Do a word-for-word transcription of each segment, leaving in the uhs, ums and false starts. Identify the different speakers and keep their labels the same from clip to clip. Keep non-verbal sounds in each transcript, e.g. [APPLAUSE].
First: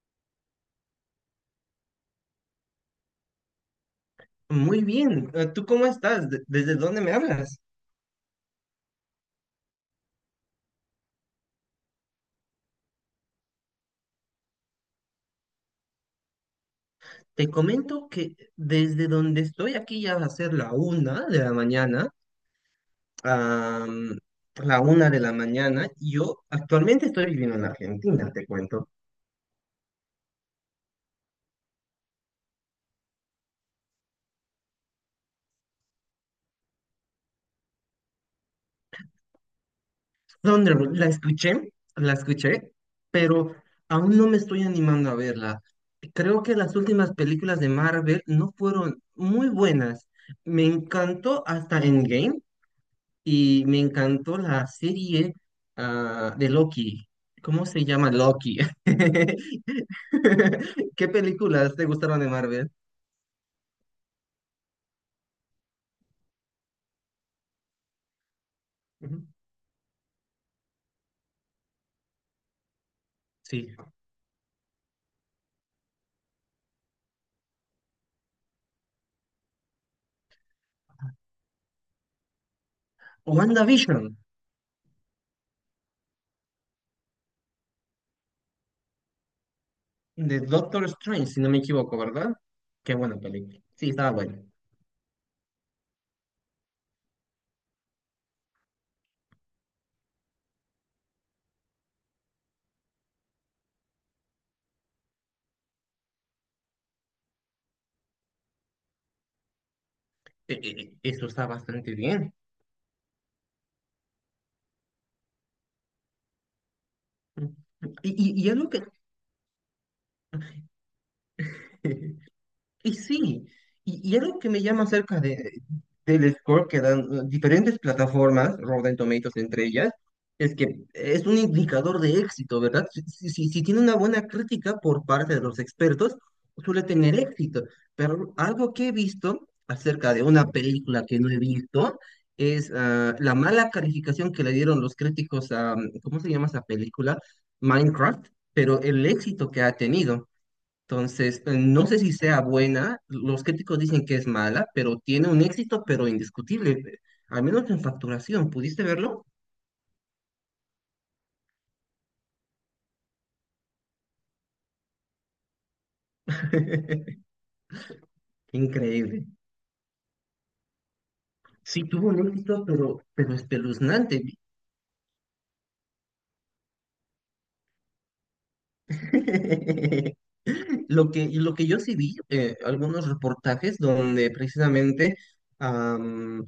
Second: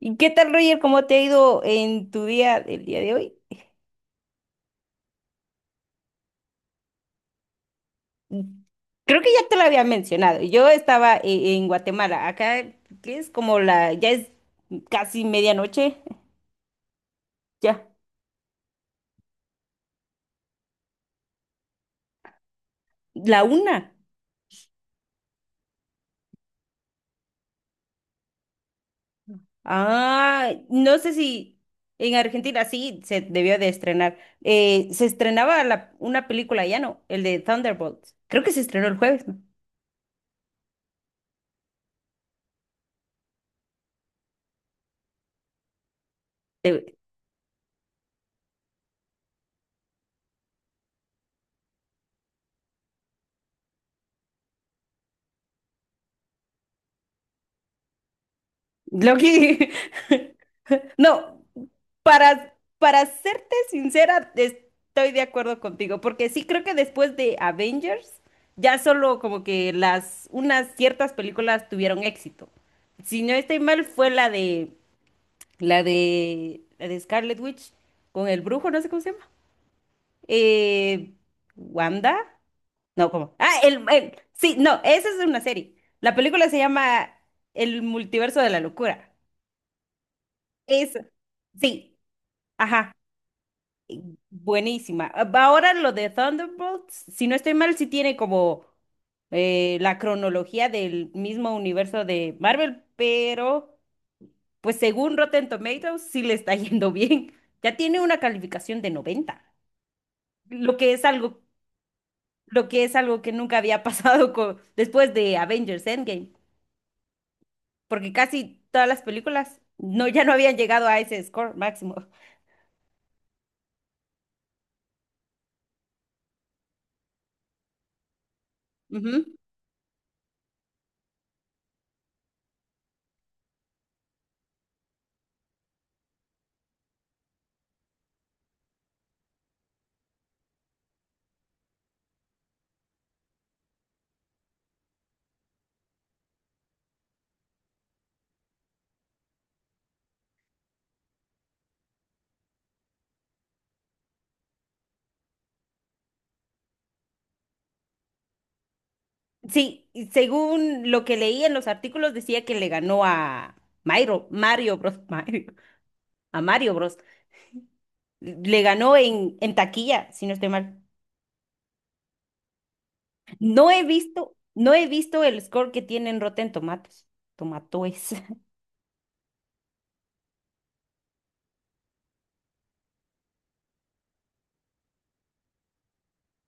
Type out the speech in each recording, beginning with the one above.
Speaker 1: ¿Y qué tal, Roger? ¿Cómo te ha ido en tu día, el día de hoy?
Speaker 2: Muy bien, eh, ¿tú cómo estás? ¿De- ¿Desde dónde me hablas?
Speaker 1: Creo que ya te lo había mencionado. Yo estaba e- en Guatemala. Acá, ¿qué es? Como la, ya es casi medianoche.
Speaker 2: Te
Speaker 1: Ya,
Speaker 2: comento que desde donde estoy aquí ya va a ser la una de la mañana,
Speaker 1: la una.
Speaker 2: am, la una de la mañana. Yo actualmente estoy viviendo en Argentina, te cuento.
Speaker 1: Ah, no sé si en Argentina sí se debió de estrenar. Eh, se estrenaba la- una película, ya no, el de Thunderbolts. Creo que se estrenó el jueves, ¿no?
Speaker 2: Donde la escuché, la escuché, pero aún no me estoy animando a verla. Creo que las
Speaker 1: Te-
Speaker 2: últimas películas de Marvel no fueron muy buenas. Me encantó hasta Endgame, y me encantó la serie ah, de Loki. ¿Cómo se llama Loki?
Speaker 1: Lo que
Speaker 2: [LAUGHS]
Speaker 1: [LAUGHS]
Speaker 2: ¿Qué
Speaker 1: No,
Speaker 2: películas te gustaron de
Speaker 1: para,
Speaker 2: Marvel?
Speaker 1: para serte sincera, estoy de acuerdo contigo, porque sí creo que después de Avengers, ya solo
Speaker 2: Ujú.
Speaker 1: como que las, unas ciertas películas tuvieron éxito. Si no estoy
Speaker 2: Sí.
Speaker 1: mal, fue la de, la de, la de Scarlet Witch con el brujo, no sé cómo se llama. Eh, Wanda, no, ¿cómo? Ah, el,
Speaker 2: WandaVision,
Speaker 1: el- sí, no, esa es una serie. La película se llama El multiverso de la locura.
Speaker 2: de Doctor
Speaker 1: Eso,
Speaker 2: Strange, si no me
Speaker 1: sí.
Speaker 2: equivoco, ¿verdad? Qué
Speaker 1: Ajá.
Speaker 2: buena película. Sí, estaba bueno.
Speaker 1: Buenísima. Ah, ahora lo de Thunderbolts, si no estoy mal, sí tiene como eh, la cronología del mismo universo de Marvel, pero pues según Rotten Tomatoes sí le está [LAUGHS] yendo bien. Ya tiene una calificación de noventa, lo que es
Speaker 2: Eso
Speaker 1: algo,
Speaker 2: está bastante bien.
Speaker 1: lo que es algo que nunca había [LAUGHS] pasado con, después de Avengers Endgame,
Speaker 2: Y,
Speaker 1: porque
Speaker 2: y, y
Speaker 1: casi
Speaker 2: algo que...
Speaker 1: todas las películas no, ya no habían llegado a ese score máximo.
Speaker 2: [LAUGHS] Y sí, y, y algo que me llama acerca de, del score que dan eh, diferentes plataformas, Rotten Tomatoes entre ellas, es que es un indicador de éxito, ¿verdad? Si, si, si- si tiene una buena crítica por parte de los expertos, suele tener éxito. Pero algo que he visto acerca de una película que no he visto es ah, la mala calificación que le dieron los críticos a, ¿cómo se llama esa película? Minecraft, pero el éxito que ha tenido. Entonces, eh, no sé si sea buena, los críticos dicen que es mala, pero tiene un éxito, pero indiscutible, eh, al menos en facturación, ¿pudiste verlo?
Speaker 1: Sí, y según lo que leí en los artículos decía que le ganó a Mario, Mario Bros, [LAUGHS] Mario, a Mario Bros.
Speaker 2: [LAUGHS]
Speaker 1: Le ganó
Speaker 2: Increíble.
Speaker 1: en, en taquilla, si no estoy mal.
Speaker 2: Sí, tuvo un éxito, pero, pero
Speaker 1: No he
Speaker 2: espeluznante.
Speaker 1: visto, no he visto el score que tiene en Rotten Tomatoes. Tomatoes.
Speaker 2: [LAUGHS] Lo que, y lo que yo sí vi, eh, algunos reportajes donde precisamente am,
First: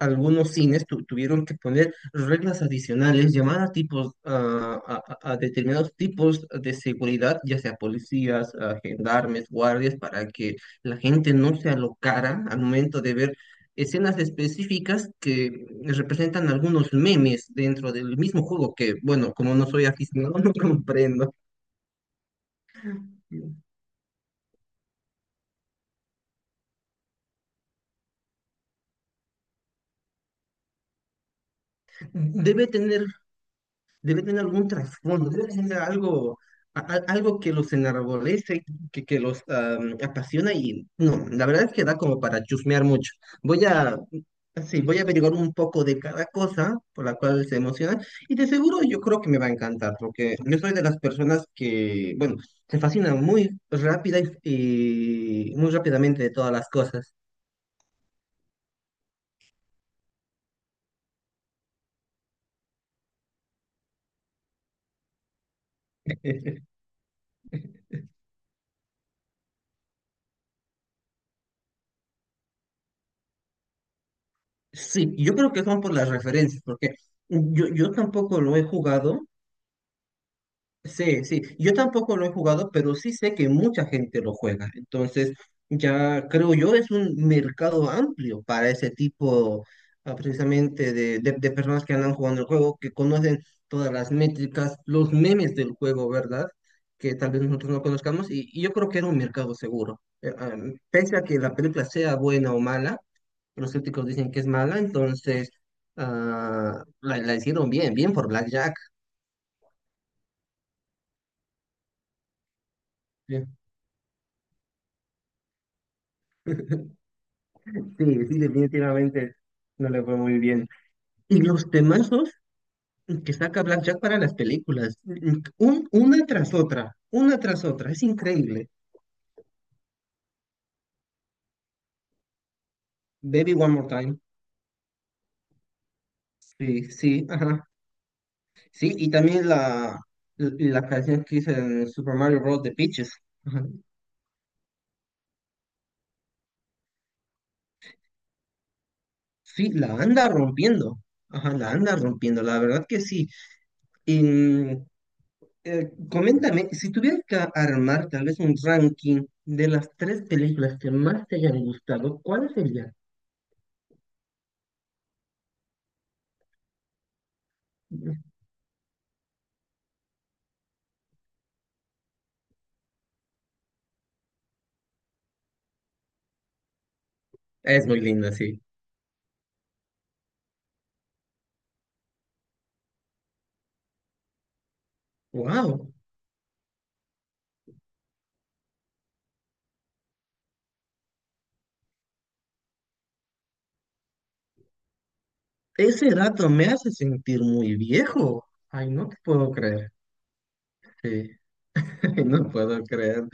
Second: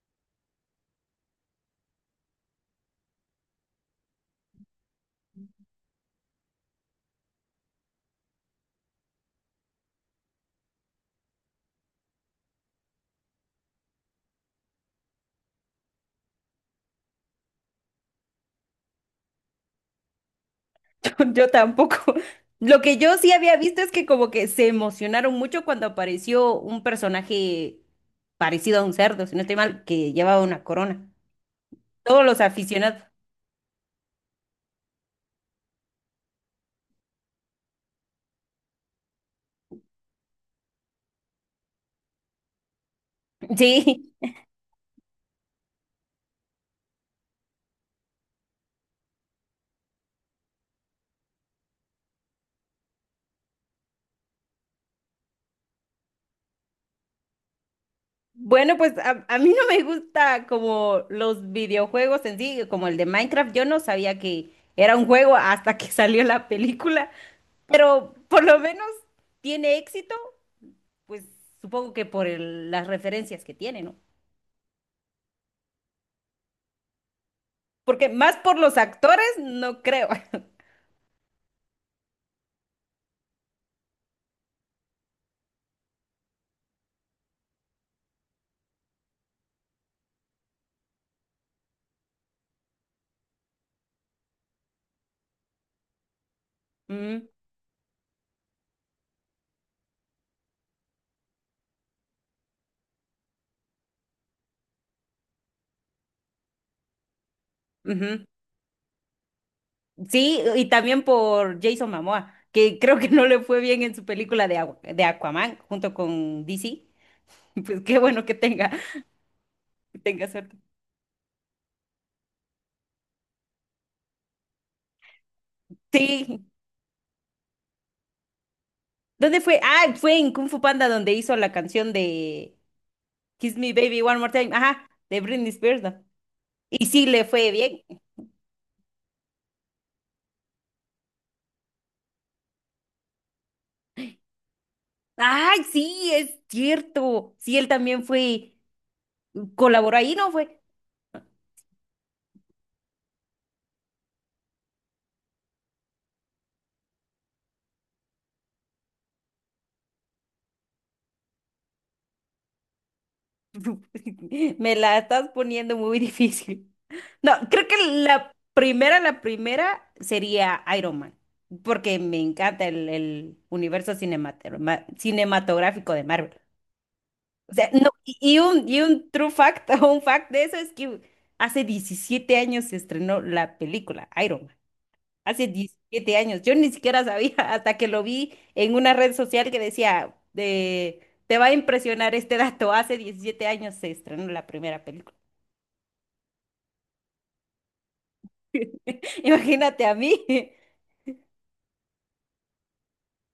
Speaker 2: algunos cines tu- tuvieron que poner reglas adicionales, llamar a tipos, ah, a, a- a determinados tipos de seguridad, ya sea policías, a gendarmes, guardias, para que la gente no se alocara al momento de ver escenas específicas que representan algunos memes dentro del mismo juego, que bueno, como no soy aficionado, [LAUGHS] no
Speaker 1: [LAUGHS]
Speaker 2: comprendo.
Speaker 1: Yo tampoco. Lo que yo sí había visto es que como que se emocionaron mucho cuando apareció un personaje parecido a un cerdo, si no estoy mal, que llevaba una corona. Todos los
Speaker 2: debe
Speaker 1: aficionados.
Speaker 2: tener, Debe tener algún trasfondo, debe tener algo, a- a- algo que los enarbolece, que, que los am, apasiona y no, la verdad es que da como para chusmear mucho.
Speaker 1: [LAUGHS]
Speaker 2: Voy a,
Speaker 1: Sí,
Speaker 2: sí, voy a averiguar un poco de cada cosa por la cual se emociona y de seguro yo creo que me va a encantar porque yo soy de las personas que, bueno, se fascina muy rápida y, y muy rápidamente de todas las cosas.
Speaker 1: bueno, pues a, a mí no me gusta como los videojuegos en sí, como el de Minecraft. Yo no sabía que era un juego hasta que [LAUGHS] salió la
Speaker 2: [LAUGHS]
Speaker 1: película, pero por lo menos tiene éxito, pues supongo que por el- las referencias que tiene, ¿no?
Speaker 2: Sí, yo creo que son por las referencias, porque yo, yo
Speaker 1: Porque más
Speaker 2: tampoco lo
Speaker 1: por
Speaker 2: he
Speaker 1: los
Speaker 2: jugado,
Speaker 1: actores, no creo. [LAUGHS]
Speaker 2: Sí, sí. Yo tampoco lo he jugado, pero sí sé que mucha gente lo juega. Entonces, ya creo yo es un mercado amplio para ese tipo, ah, precisamente, de, de- de personas que andan jugando el juego, que conocen todas las métricas, los memes del juego, ¿verdad? Que
Speaker 1: Mm,
Speaker 2: tal vez nosotros no conozcamos. Y, y yo creo que era un mercado seguro. Eh, ah, pese a que la película sea buena o mala, los críticos dicen que es mala, entonces ah, la, la hicieron bien, bien
Speaker 1: ujú.
Speaker 2: por Blackjack.
Speaker 1: Sí, y también por Jason Momoa, que creo que no le fue bien en su película de, agua, de Aquaman junto con D C. [LAUGHS]
Speaker 2: Sí,
Speaker 1: Pues qué bueno que
Speaker 2: sí,
Speaker 1: tenga,
Speaker 2: definitivamente no
Speaker 1: que
Speaker 2: le fue
Speaker 1: tenga
Speaker 2: muy
Speaker 1: suerte.
Speaker 2: bien. Y los temazos que saca Blackjack para las películas, un- una
Speaker 1: Sí.
Speaker 2: tras otra, una tras otra, es increíble.
Speaker 1: ¿Dónde fue? Ah, fue en Kung Fu Panda donde hizo la canción de
Speaker 2: Baby
Speaker 1: Kiss Me
Speaker 2: One More
Speaker 1: Baby One
Speaker 2: Time,
Speaker 1: More Time. Ajá, de Britney Spears, ¿no?
Speaker 2: sí,
Speaker 1: Y sí le
Speaker 2: sí,
Speaker 1: fue
Speaker 2: ajá.
Speaker 1: bien.
Speaker 2: Sí, y también la, la canción que hizo en Super Mario Bros. De Peaches, ajá.
Speaker 1: Ay, sí, es cierto. Sí, él también fue,
Speaker 2: Sí, la
Speaker 1: colaboró ahí,
Speaker 2: anda
Speaker 1: ¿no fue?
Speaker 2: rompiendo, ajá, la anda rompiendo, la verdad que sí. Y Eh, coméntame, si tuvieras que armar tal vez un ranking de las tres películas que más te hayan gustado, ¿cuál sería?
Speaker 1: [LAUGHS] Me la estás poniendo muy [LAUGHS] difícil. No, creo que la primera, la primera sería Iron Man, porque me encanta el, el universo cinematera- ma- cinematográfico de Marvel. O sea,
Speaker 2: Es
Speaker 1: no,
Speaker 2: muy
Speaker 1: y
Speaker 2: linda,
Speaker 1: y
Speaker 2: sí.
Speaker 1: un, y un true fact [LAUGHS] o un fact de eso es que hace diecisiete años se estrenó la película Iron Man. Hace
Speaker 2: Wow,
Speaker 1: diecisiete años. Yo ni siquiera sabía [LAUGHS] hasta que lo vi en una red social que decía, de, te va a impresionar este dato. Hace diecisiete años se estrenó la primera película.
Speaker 2: ese dato me hace sentir muy viejo. Ay, no te
Speaker 1: [LAUGHS]
Speaker 2: puedo
Speaker 1: Imagínate
Speaker 2: creer.
Speaker 1: a mí. [LAUGHS]
Speaker 2: Sí, [LAUGHS] no puedo creer.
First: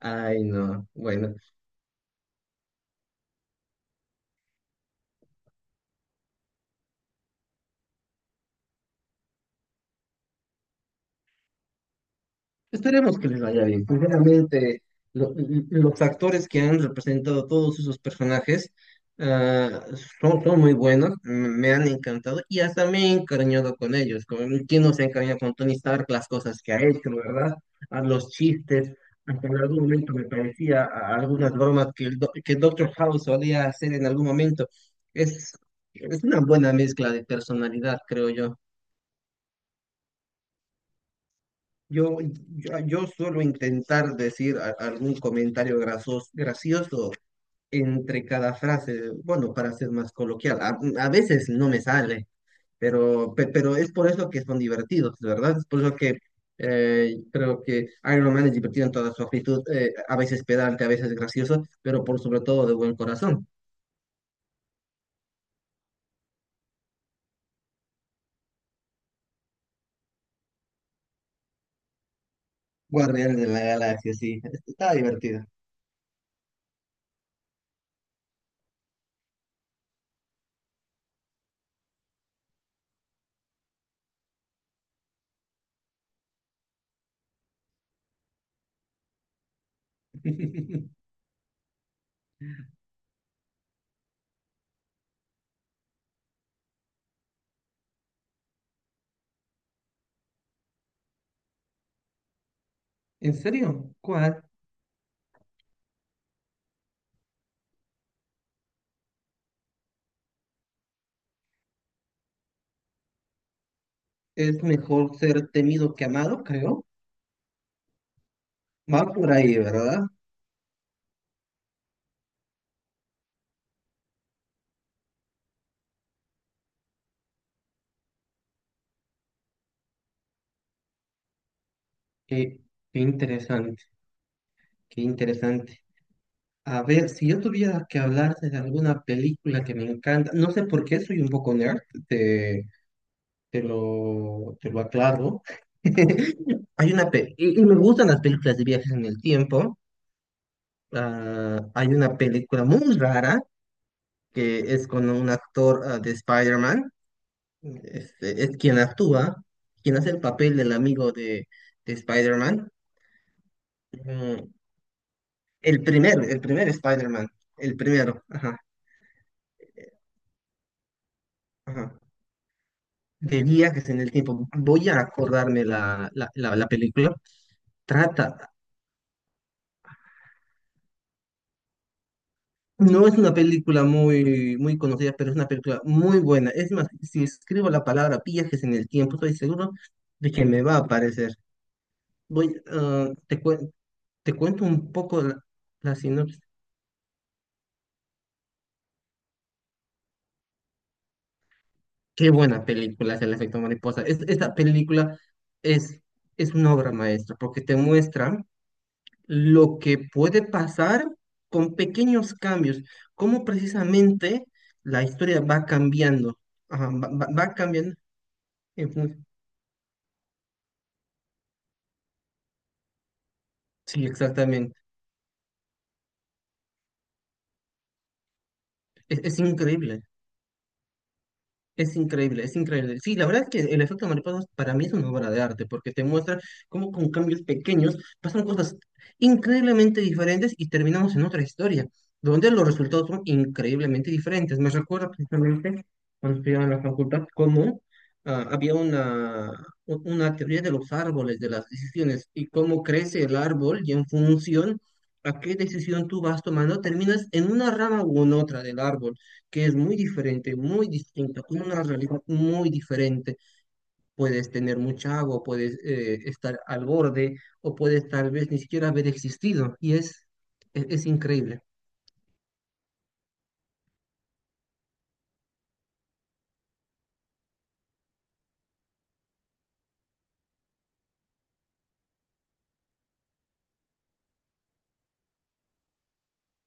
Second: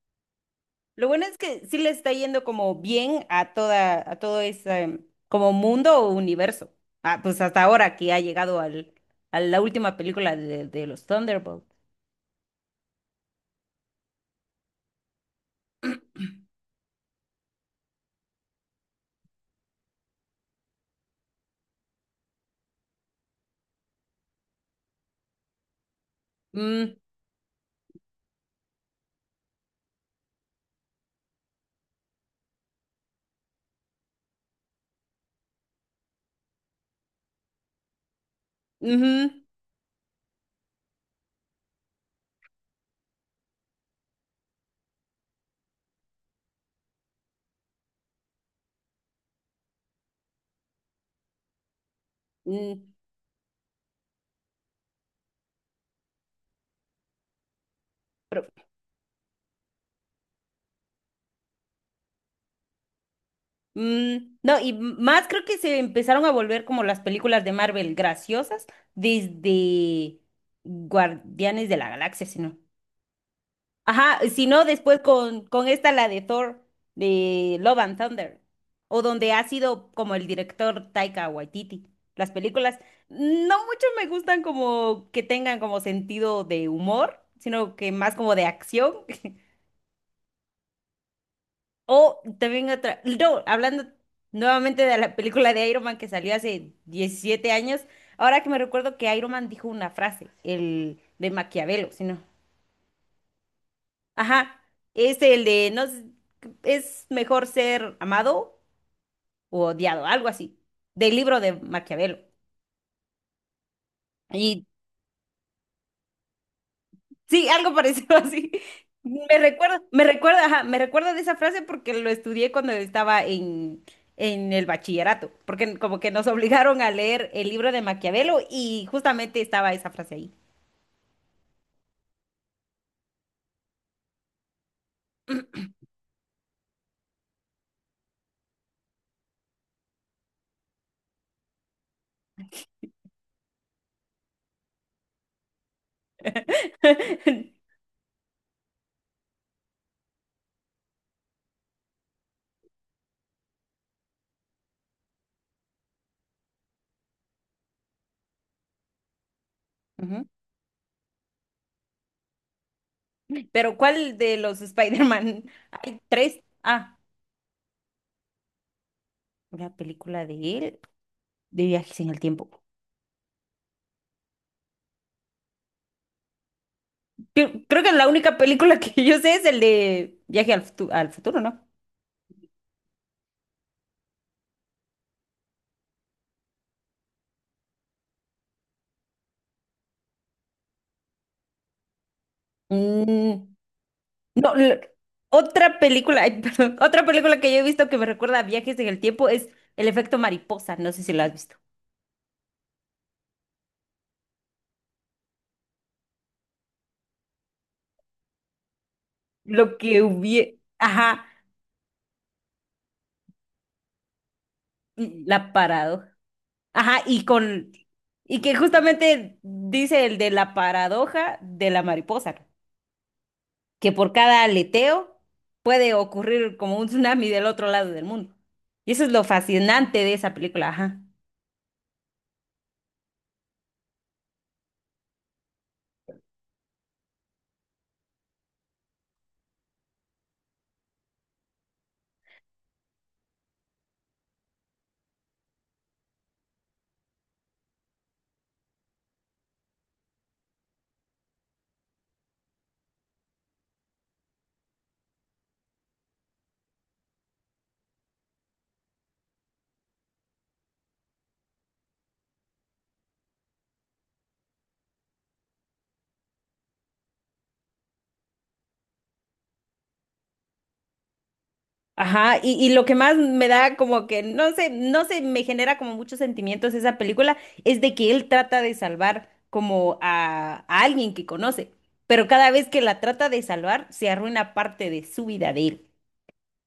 Speaker 2: Ay, no.
Speaker 1: Lo bueno
Speaker 2: Bueno,
Speaker 1: es que sí le está yendo como bien a toda, a todo ese como mundo o universo. Ah, pues hasta ahora que ha llegado al, a la última película de, de los Thunderbolts.
Speaker 2: esperemos que les vaya bien. Sinceramente, lo- los actores que han representado todos esos personajes ah, son, son muy buenos, m- me han encantado y hasta me he encariñado con ellos. Con, ¿quién no se ha encariñado con Tony Stark? Las cosas que ha
Speaker 1: Mm,
Speaker 2: hecho, ¿verdad? A los chistes. Hasta en algún momento me parecía a a algunas bromas que, el, do- que Doctor House solía hacer en algún momento. Es, es una buena mezcla de personalidad, creo yo.
Speaker 1: ujú,
Speaker 2: Yo, yo, yo suelo intentar decir a- algún comentario grasos- gracioso entre cada frase, bueno, para ser más coloquial. A, a veces no me sale,
Speaker 1: mm,
Speaker 2: pero, pe- pero es por eso que son divertidos, ¿verdad? Es por eso que eh, creo que Iron
Speaker 1: pero,
Speaker 2: Man es divertido en toda su actitud, eh, a veces pedante, a veces gracioso, pero por sobre todo de buen corazón.
Speaker 1: mm, no, y más creo que se empezaron a volver como las películas de Marvel graciosas desde Guardianes de la Galaxia, si no.
Speaker 2: Guardianes de la Galaxia,
Speaker 1: Ajá,
Speaker 2: sí,
Speaker 1: si no,
Speaker 2: está
Speaker 1: después con,
Speaker 2: divertido.
Speaker 1: con esta, la de Thor, de Love and Thunder, o donde ha sido como el director Taika Waititi. Las películas no mucho me gustan como que tengan como sentido de humor, sino que más como de acción.
Speaker 2: [LAUGHS]
Speaker 1: O también otra, no, hablando nuevamente de la película de Iron Man que salió hace diecisiete años, ahora que me recuerdo que Iron Man dijo una frase, el de Maquiavelo, si no.
Speaker 2: ¿En serio? ¿Cuál?
Speaker 1: Ajá, es el de, no, s- es mejor ser amado o odiado, algo así, del libro de Maquiavelo.
Speaker 2: Es
Speaker 1: Y
Speaker 2: mejor ser temido que amado, creo.
Speaker 1: sí, algo parecido [LAUGHS] así.
Speaker 2: Va por
Speaker 1: Me
Speaker 2: ahí,
Speaker 1: recuerda, me
Speaker 2: ¿verdad?
Speaker 1: recuerda, ajá, me recuerda de esa frase porque lo estudié cuando estaba en, en el bachillerato, porque como que nos obligaron a leer el libro de Maquiavelo y justamente estaba esa frase ahí.
Speaker 2: Qué, qué interesante, qué interesante. A ver, si yo tuviera que hablarte de alguna película que me encanta, no sé por qué soy un poco nerd, te, te lo, te lo aclaro. [LAUGHS] Hay una pe- y, y
Speaker 1: [LAUGHS]
Speaker 2: me gustan las películas de viajes en el tiempo. Ah, hay una película muy rara que es con un actor ah, de Spider-Man. Este, es quien actúa, quien hace el
Speaker 1: Ujú.
Speaker 2: papel del amigo de, de Spider-Man.
Speaker 1: Pero ¿cuál de
Speaker 2: Mm,
Speaker 1: los Spider-Man?
Speaker 2: El
Speaker 1: Hay
Speaker 2: primer, el
Speaker 1: tres.
Speaker 2: primer
Speaker 1: Ah,
Speaker 2: Spider-Man, el primero, ajá,
Speaker 1: una película de él, de
Speaker 2: ajá.
Speaker 1: viajes en el tiempo.
Speaker 2: De viajes en el tiempo. Voy a acordarme la, la, la- la película.
Speaker 1: Cre- Creo que la única
Speaker 2: Trata,
Speaker 1: película que yo sé es el de Viaje al, Futu- al futuro, ¿no?
Speaker 2: no es una película muy, muy conocida, pero es una película muy buena. Es más, si escribo la palabra viajes en el tiempo, estoy seguro de que me va a aparecer. Voy, ah, te,
Speaker 1: Mm,
Speaker 2: cuen- te
Speaker 1: no,
Speaker 2: cuento
Speaker 1: lo-
Speaker 2: un poco la,
Speaker 1: otra
Speaker 2: la
Speaker 1: película,
Speaker 2: sinopsis.
Speaker 1: ay, [LAUGHS] perdón, otra película que yo he visto que me recuerda a viajes en el tiempo es El efecto mariposa, no sé si lo has visto.
Speaker 2: Qué buena película es El efecto mariposa. Es- esta película es, es una obra maestra porque te muestra
Speaker 1: Lo
Speaker 2: lo que
Speaker 1: que
Speaker 2: puede
Speaker 1: hubiera,
Speaker 2: pasar
Speaker 1: ajá,
Speaker 2: con pequeños cambios, cómo precisamente la historia
Speaker 1: la
Speaker 2: va
Speaker 1: parado.
Speaker 2: cambiando, Ajá,
Speaker 1: Ajá,
Speaker 2: va,
Speaker 1: y
Speaker 2: va- va
Speaker 1: con
Speaker 2: cambiando.
Speaker 1: y que
Speaker 2: en fun-
Speaker 1: justamente dice el de la paradoja de la mariposa, que
Speaker 2: Sí,
Speaker 1: por cada
Speaker 2: exactamente.
Speaker 1: aleteo puede ocurrir como un tsunami del otro lado del mundo. Y eso es
Speaker 2: Es,
Speaker 1: lo
Speaker 2: es
Speaker 1: fascinante
Speaker 2: increíble.
Speaker 1: de esa película, ajá.
Speaker 2: Es increíble, es increíble. Sí, la verdad es que el efecto mariposa para mí es una obra de arte, porque te muestra cómo con cambios pequeños pasan cosas increíblemente diferentes y terminamos en otra historia, donde los resultados son increíblemente diferentes. Me recuerdo precisamente cuando estudiaba en la facultad cómo ah, había una, u- una teoría de los árboles, de las decisiones, y cómo crece el árbol y en función a qué decisión tú vas tomando, terminas en una rama u en otra del árbol que es muy diferente, muy distinta, con una realidad muy diferente. Puedes tener mucha agua, puedes eh, estar al borde o puedes tal vez ni siquiera haber existido y es, es, es increíble.
Speaker 1: Ajá, y, y lo que más me da como que, no sé, no sé, me genera como muchos sentimientos esa película, es de que él trata de salvar como a, a alguien que conoce, pero cada vez que la trata de salvar, se arruina parte de su vida de él.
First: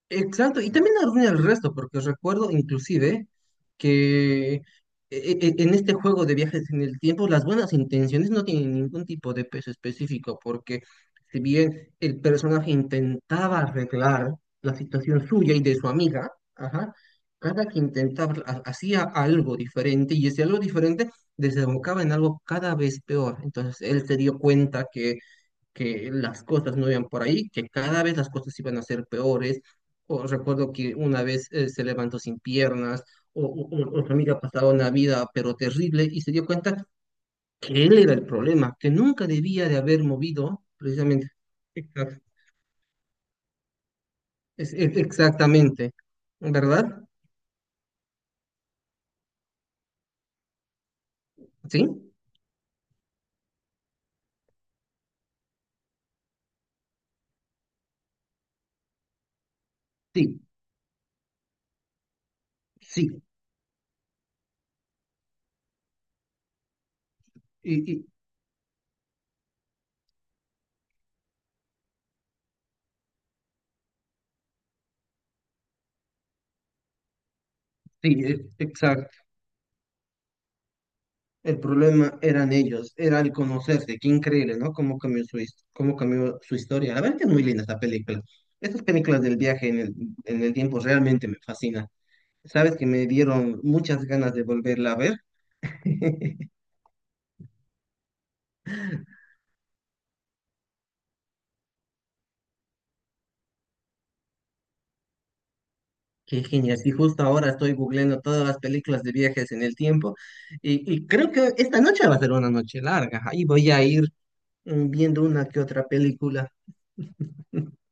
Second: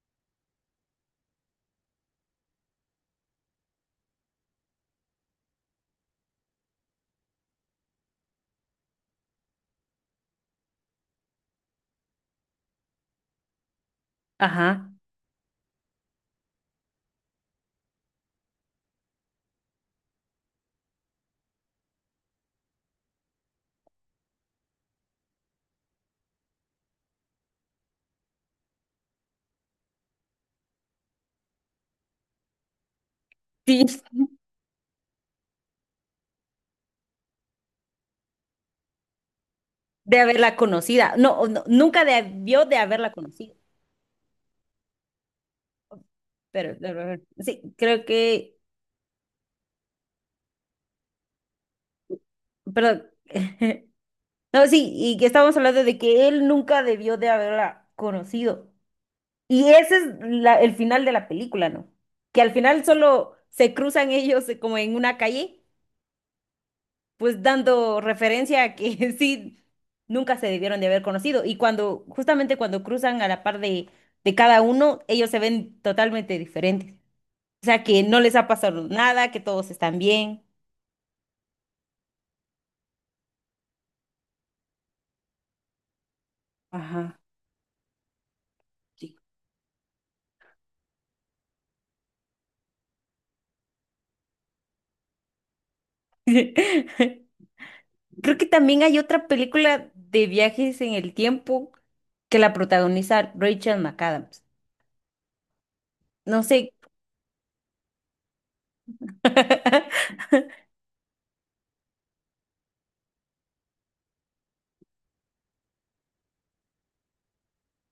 Speaker 2: Exacto, y también arruina el resto, porque os recuerdo inclusive que e- e- e, en este juego de viajes en el tiempo las buenas intenciones no tienen ningún tipo de peso específico, porque si bien el personaje intentaba arreglar la
Speaker 1: Ajá,
Speaker 2: situación suya y de su amiga, ajá, cada que intentaba ha- hacía algo diferente y ese algo diferente desembocaba en algo cada vez peor. Entonces él se dio cuenta que que las cosas no iban por ahí, que cada vez las cosas iban a ser peores. O recuerdo que una vez eh, se levantó sin piernas, o,
Speaker 1: sí,
Speaker 2: o, o su
Speaker 1: [LAUGHS]
Speaker 2: amiga pasaba una vida pero terrible y se dio cuenta que él era el problema, que nunca debía de haber
Speaker 1: de haberla
Speaker 2: movido
Speaker 1: conocida.
Speaker 2: precisamente.
Speaker 1: No, o no, nunca
Speaker 2: Exact-
Speaker 1: debió de haberla conocido,
Speaker 2: es- es- exactamente,
Speaker 1: pero de
Speaker 2: ¿verdad?
Speaker 1: haber- sí, creo que,
Speaker 2: ¿Sí?
Speaker 1: perdón. [LAUGHS] No, sí, y que estábamos hablando de que él nunca debió de haberla conocido. Y ese es
Speaker 2: Sí,
Speaker 1: la- el final de la película, ¿no? Que al final
Speaker 2: sí.
Speaker 1: solo se cruzan ellos eh, como en una calle, pues
Speaker 2: Y,
Speaker 1: dando
Speaker 2: y-
Speaker 1: referencia a que [LAUGHS] sí, nunca se debieron de haber conocido. Y cuando, justamente cuando cruzan a la par de, de cada uno, ellos se ven totalmente diferentes. O sea, que
Speaker 2: sí,
Speaker 1: no les ha
Speaker 2: e-
Speaker 1: pasado
Speaker 2: exacto.
Speaker 1: nada, que todos están bien.
Speaker 2: El problema eran ellos, era el conocerse. Qué increíble, ¿no? Cómo cambió su, his- cómo cambió su historia. La
Speaker 1: Ajá,
Speaker 2: verdad que es muy linda esta película. Estas
Speaker 1: sí.
Speaker 2: películas del viaje en el, en el tiempo realmente me fascinan. Sabes que me dieron muchas ganas de volverla a ver. [LAUGHS]
Speaker 1: [LAUGHS] Creo que también hay otra película de viajes en el tiempo que la protagoniza Rachel McAdams. No
Speaker 2: Qué
Speaker 1: sé.
Speaker 2: genial. Y justo ahora estoy googleando todas las películas de viajes en el tiempo.
Speaker 1: [LAUGHS]
Speaker 2: Y, y creo que esta noche va a ser una noche larga. Ahí voy a ir mm, viendo una que otra película. [LAUGHS]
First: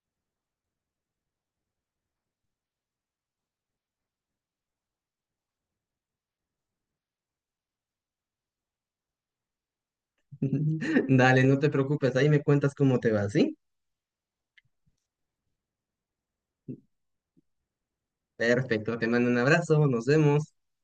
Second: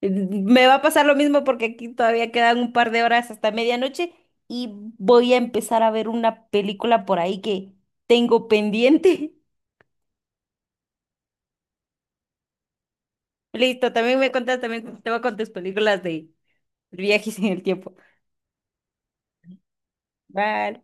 Speaker 1: Me va a pasar lo mismo porque aquí todavía quedan un par de horas hasta medianoche y voy a empezar a ver una película por ahí que tengo pendiente.
Speaker 2: Dale, no te preocupes. Ahí me cuentas cómo te va,
Speaker 1: [LAUGHS]
Speaker 2: ¿sí?
Speaker 1: Listo, también me contas, también te voy con tus películas de viajes en el tiempo.
Speaker 2: Perfecto, te mando un abrazo, nos vemos.
Speaker 1: Bye.